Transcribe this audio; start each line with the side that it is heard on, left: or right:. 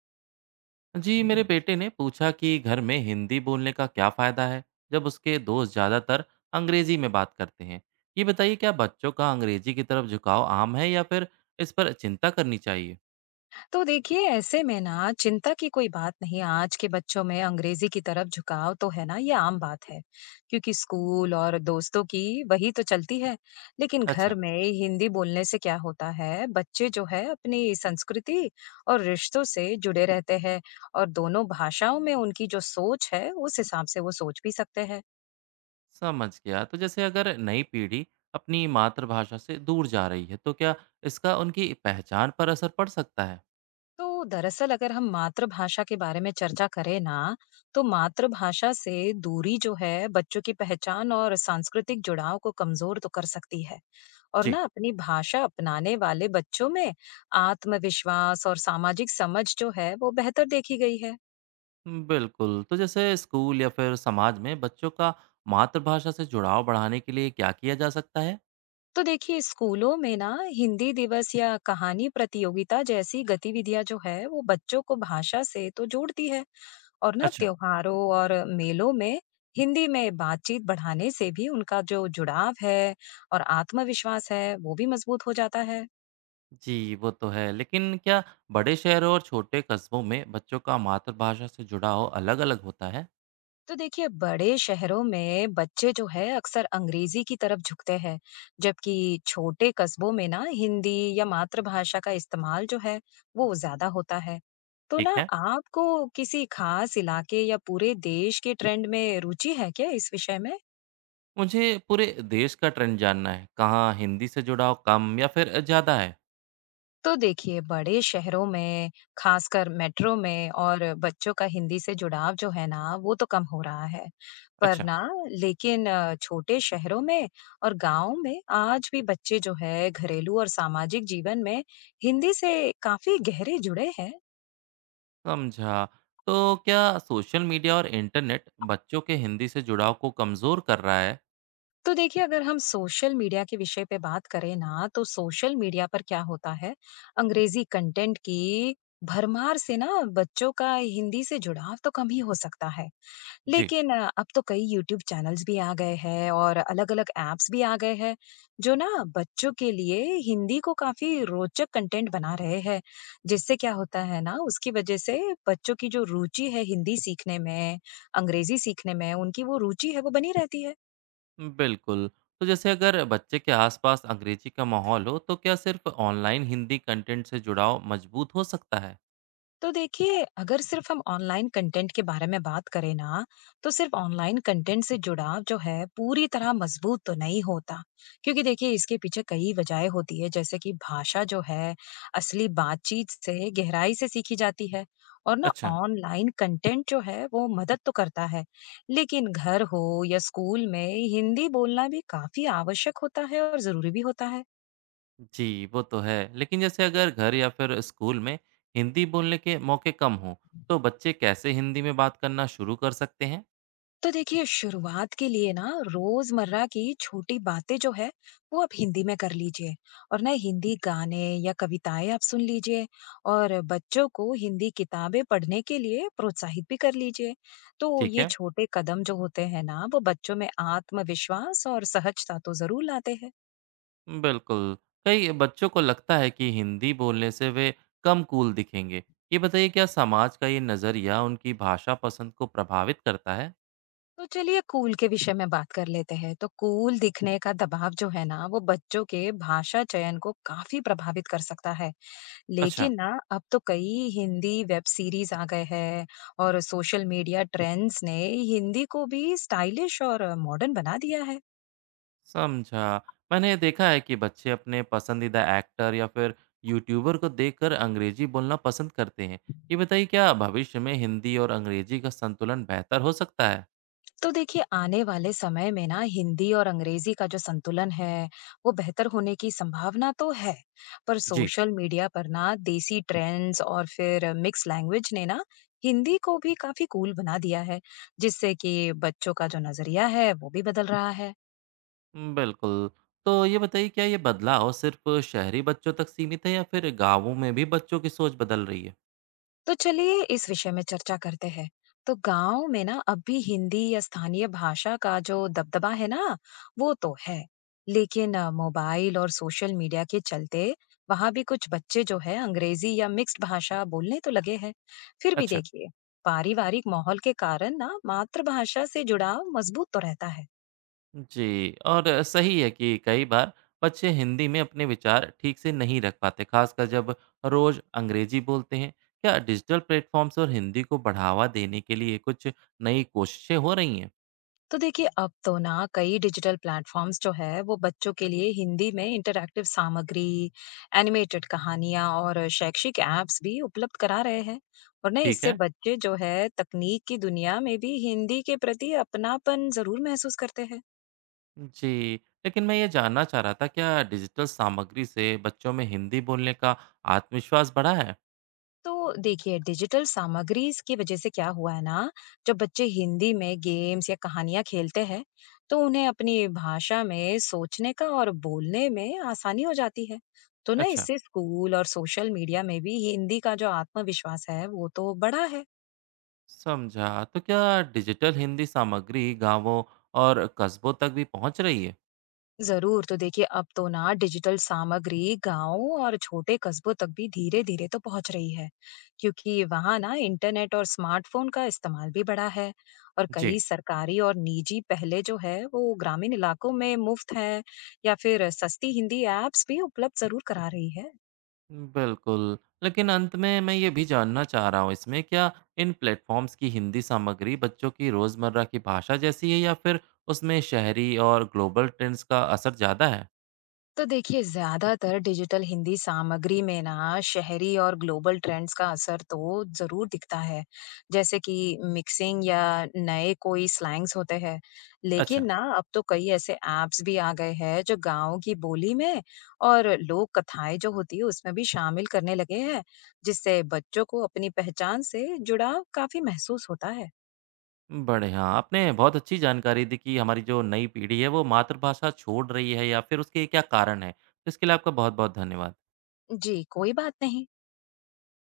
right: जी मेरे बेटे ने पूछा कि घर में हिंदी बोलने का क्या फायदा है जब उसके दोस्त ज्यादातर अंग्रेजी में बात करते हैं। ये बताइए, क्या बच्चों का अंग्रेजी की तरफ झुकाव आम है या फिर इस पर चिंता करनी चाहिए?
left: तो देखिए ऐसे में ना, चिंता की कोई बात नहीं। आज के बच्चों में अंग्रेजी की तरफ झुकाव तो है ना, ये आम बात है क्योंकि स्कूल और दोस्तों की वही तो चलती है। लेकिन
right: अच्छा,
left: घर में हिंदी बोलने से क्या होता है, बच्चे जो है अपनी संस्कृति और रिश्तों से जुड़े रहते हैं और दोनों भाषाओं में उनकी जो सोच है उस हिसाब से वो सोच भी सकते हैं।
right: समझ गया। तो जैसे अगर नई पीढ़ी अपनी मातृभाषा से दूर जा रही है, तो क्या इसका उनकी पहचान पर असर पड़ सकता है?
left: तो दरअसल अगर हम मातृभाषा के बारे में चर्चा करें ना, तो मातृभाषा से दूरी जो है बच्चों की पहचान और सांस्कृतिक जुड़ाव को कमजोर तो कर सकती है। और
right: जी,
left: ना, अपनी भाषा अपनाने वाले बच्चों में आत्मविश्वास और सामाजिक समझ जो है वो बेहतर देखी गई है।
right: बिल्कुल। तो जैसे स्कूल या फिर समाज में बच्चों का मातृभाषा से जुड़ाव बढ़ाने के लिए क्या किया जा सकता है?
left: तो देखिए स्कूलों में ना, हिंदी दिवस या कहानी प्रतियोगिता जैसी गतिविधियां जो है वो बच्चों को भाषा से तो जोड़ती है। और ना,
right: अच्छा।
left: त्योहारों और मेलों में हिंदी में बातचीत बढ़ाने से भी उनका जो जुड़ाव है और आत्मविश्वास है वो भी मजबूत हो जाता है।
right: जी, वो तो है। लेकिन क्या बड़े शहरों और छोटे कस्बों में बच्चों का मातृभाषा से जुड़ाव अलग-अलग होता है?
left: तो देखिए बड़े शहरों में बच्चे जो है अक्सर अंग्रेजी की तरफ झुकते हैं, जबकि छोटे कस्बों में ना हिंदी या मातृभाषा का इस्तेमाल जो है वो ज्यादा होता है। तो
right: ठीक
left: ना,
right: है।
left: आपको किसी खास इलाके या पूरे देश के ट्रेंड में रुचि है क्या इस विषय में?
right: मुझे पूरे देश का ट्रेंड जानना है। कहाँ हिंदी से जुड़ाव कम या फिर ज़्यादा है?
left: तो देखिए बड़े शहरों में, खासकर मेट्रो में, और बच्चों का हिंदी से जुड़ाव जो है ना वो तो कम हो रहा है। पर
right: अच्छा,
left: ना, लेकिन छोटे शहरों में और गांव में आज भी बच्चे जो है घरेलू और सामाजिक जीवन में हिंदी से काफी गहरे जुड़े हैं।
right: समझा। तो क्या सोशल मीडिया और इंटरनेट बच्चों के हिंदी से जुड़ाव को कमज़ोर कर रहा है?
left: तो देखिए अगर हम सोशल मीडिया के विषय पे बात करें ना, तो सोशल मीडिया पर क्या होता है, अंग्रेजी कंटेंट की भरमार से ना बच्चों का हिंदी से जुड़ाव तो कम ही हो सकता है।
right: जी,
left: लेकिन अब तो कई यूट्यूब चैनल्स भी आ गए हैं और अलग अलग एप्स भी आ गए हैं जो ना बच्चों के लिए हिंदी को काफी रोचक कंटेंट बना रहे हैं। जिससे क्या होता है ना, उसकी वजह से बच्चों की जो रुचि है हिंदी सीखने में, अंग्रेजी सीखने में, उनकी वो रुचि है वो बनी रहती है।
right: बिल्कुल। तो जैसे अगर बच्चे के आसपास अंग्रेजी का माहौल हो, तो क्या सिर्फ़ ऑनलाइन हिंदी कंटेंट से जुड़ाव मज़बूत हो सकता है?
left: तो देखिए अगर सिर्फ हम ऑनलाइन कंटेंट के बारे में बात करें ना, तो सिर्फ ऑनलाइन कंटेंट से जुड़ाव जो है पूरी तरह मजबूत तो नहीं होता, क्योंकि देखिए इसके पीछे कई वजहें होती है, जैसे कि भाषा जो है असली बातचीत से गहराई से सीखी जाती है। और ना,
right: अच्छा।
left: ऑनलाइन कंटेंट जो है वो मदद तो करता है, लेकिन घर हो या स्कूल में हिंदी बोलना भी काफी आवश्यक होता है और जरूरी भी होता है।
right: जी, वो तो है। लेकिन जैसे अगर घर या फिर स्कूल में हिंदी बोलने के मौके कम हों, तो बच्चे कैसे हिंदी में बात करना शुरू कर सकते हैं?
left: तो देखिए शुरुआत के लिए ना, रोजमर्रा की छोटी बातें जो है वो आप हिंदी में कर लीजिए, और ना हिंदी गाने या कविताएं आप सुन लीजिए, और बच्चों को हिंदी किताबें पढ़ने के लिए प्रोत्साहित भी कर लीजिए। तो
right: ठीक
left: ये
right: है,
left: छोटे कदम जो होते हैं ना, वो बच्चों में आत्मविश्वास और सहजता तो जरूर लाते हैं।
right: बिल्कुल। कई बच्चों को लगता है कि हिंदी बोलने से वे कम कूल दिखेंगे। ये बताइए, क्या समाज का ये नज़रिया उनकी भाषा पसंद को प्रभावित करता है?
left: तो चलिए कूल के विषय में बात कर लेते हैं। तो कूल दिखने का दबाव जो है ना, वो बच्चों के भाषा चयन को काफी प्रभावित कर सकता है।
right: अच्छा।
left: लेकिन ना, अब तो कई हिंदी वेब सीरीज आ गए हैं और सोशल मीडिया ट्रेंड्स ने हिंदी को भी स्टाइलिश और मॉडर्न बना दिया है।
right: समझा। मैंने देखा है कि बच्चे अपने पसंदीदा एक्टर या फिर यूट्यूबर को देखकर अंग्रेजी बोलना पसंद करते हैं। ये बताइए, क्या भविष्य में हिंदी और अंग्रेजी का संतुलन बेहतर हो सकता है?
left: तो देखिए आने वाले समय में ना, हिंदी और अंग्रेजी का जो संतुलन है वो बेहतर होने की संभावना तो है। पर
right: जी,
left: सोशल मीडिया पर ना, देसी ट्रेंड्स और फिर मिक्स लैंग्वेज ने ना हिंदी को भी काफी कूल बना दिया है, जिससे कि बच्चों का जो नजरिया है वो भी बदल रहा है।
right: बिल्कुल। तो ये बताइए, क्या ये बदलाव सिर्फ शहरी बच्चों तक सीमित है या फिर गाँवों में भी बच्चों की सोच बदल रही है?
left: तो चलिए इस विषय में चर्चा करते हैं। तो गाँव में ना, अब भी हिंदी या स्थानीय भाषा का जो दबदबा है ना, वो तो है। लेकिन मोबाइल और सोशल मीडिया के चलते वहाँ भी कुछ बच्चे जो है अंग्रेजी या मिक्स्ड भाषा बोलने तो लगे हैं। फिर भी
right: अच्छा।
left: देखिए, पारिवारिक माहौल के कारण ना मातृभाषा से जुड़ाव मजबूत तो रहता है।
right: जी, और सही है कि कई बार बच्चे हिंदी में अपने विचार ठीक से नहीं रख पाते, खासकर जब रोज अंग्रेजी बोलते हैं। क्या डिजिटल प्लेटफॉर्म्स और हिंदी को बढ़ावा देने के लिए कुछ नई कोशिशें हो रही हैं?
left: तो देखिए अब तो ना कई डिजिटल प्लेटफॉर्म्स जो है वो बच्चों के लिए हिंदी में इंटरैक्टिव सामग्री, एनिमेटेड कहानियां और शैक्षिक एप्स भी उपलब्ध करा रहे हैं। और ना
right: ठीक
left: इससे
right: है।
left: बच्चे जो है तकनीक की दुनिया में भी हिंदी के प्रति अपनापन जरूर महसूस करते हैं।
right: जी, लेकिन मैं ये जानना चाह रहा था, क्या डिजिटल सामग्री से बच्चों में हिंदी बोलने का आत्मविश्वास बढ़ा है?
left: तो देखिए डिजिटल सामग्री की वजह से क्या हुआ है ना, जब बच्चे हिंदी में गेम्स या कहानियां खेलते हैं तो उन्हें अपनी भाषा में सोचने का और बोलने में आसानी हो जाती है। तो ना
right: अच्छा,
left: इससे स्कूल और सोशल मीडिया में भी हिंदी का जो आत्मविश्वास है वो तो बढ़ा है।
right: समझा। तो क्या डिजिटल हिंदी सामग्री गांवों और कस्बों तक भी पहुंच रही है?
left: ज़रूर, तो देखिए अब तो ना डिजिटल सामग्री गाँव और छोटे कस्बों तक भी धीरे-धीरे तो पहुँच रही है, क्योंकि वहाँ ना इंटरनेट और स्मार्टफ़ोन का इस्तेमाल भी बढ़ा है, और
right: जी,
left: कई सरकारी और निजी पहले जो है वो ग्रामीण इलाकों में मुफ़्त है या फिर सस्ती हिंदी ऐप्स भी उपलब्ध ज़रूर करा रही है।
right: बिल्कुल। लेकिन अंत में मैं ये भी जानना चाह रहा हूँ इसमें, क्या इन प्लेटफ़ॉर्म्स की हिंदी सामग्री बच्चों की रोज़मर्रा की भाषा जैसी है या फिर उसमें शहरी और ग्लोबल ट्रेंड्स का असर ज़्यादा है?
left: तो देखिए ज्यादातर डिजिटल हिंदी सामग्री में ना शहरी और ग्लोबल ट्रेंड्स का असर तो जरूर दिखता है, जैसे कि मिक्सिंग या नए कोई स्लैंग्स होते हैं।
right: अच्छा,
left: लेकिन ना, अब तो कई ऐसे एप्स भी आ गए हैं जो गांव की बोली में और लोक कथाएं जो होती है उसमें भी शामिल करने लगे हैं, जिससे बच्चों को अपनी पहचान से जुड़ाव काफी महसूस होता है।
right: बढ़िया। आपने बहुत अच्छी जानकारी दी कि हमारी जो नई पीढ़ी है वो मातृभाषा छोड़ रही है या फिर उसके क्या कारण हैं। इसके लिए आपका बहुत-बहुत धन्यवाद।
left: जी कोई बात नहीं।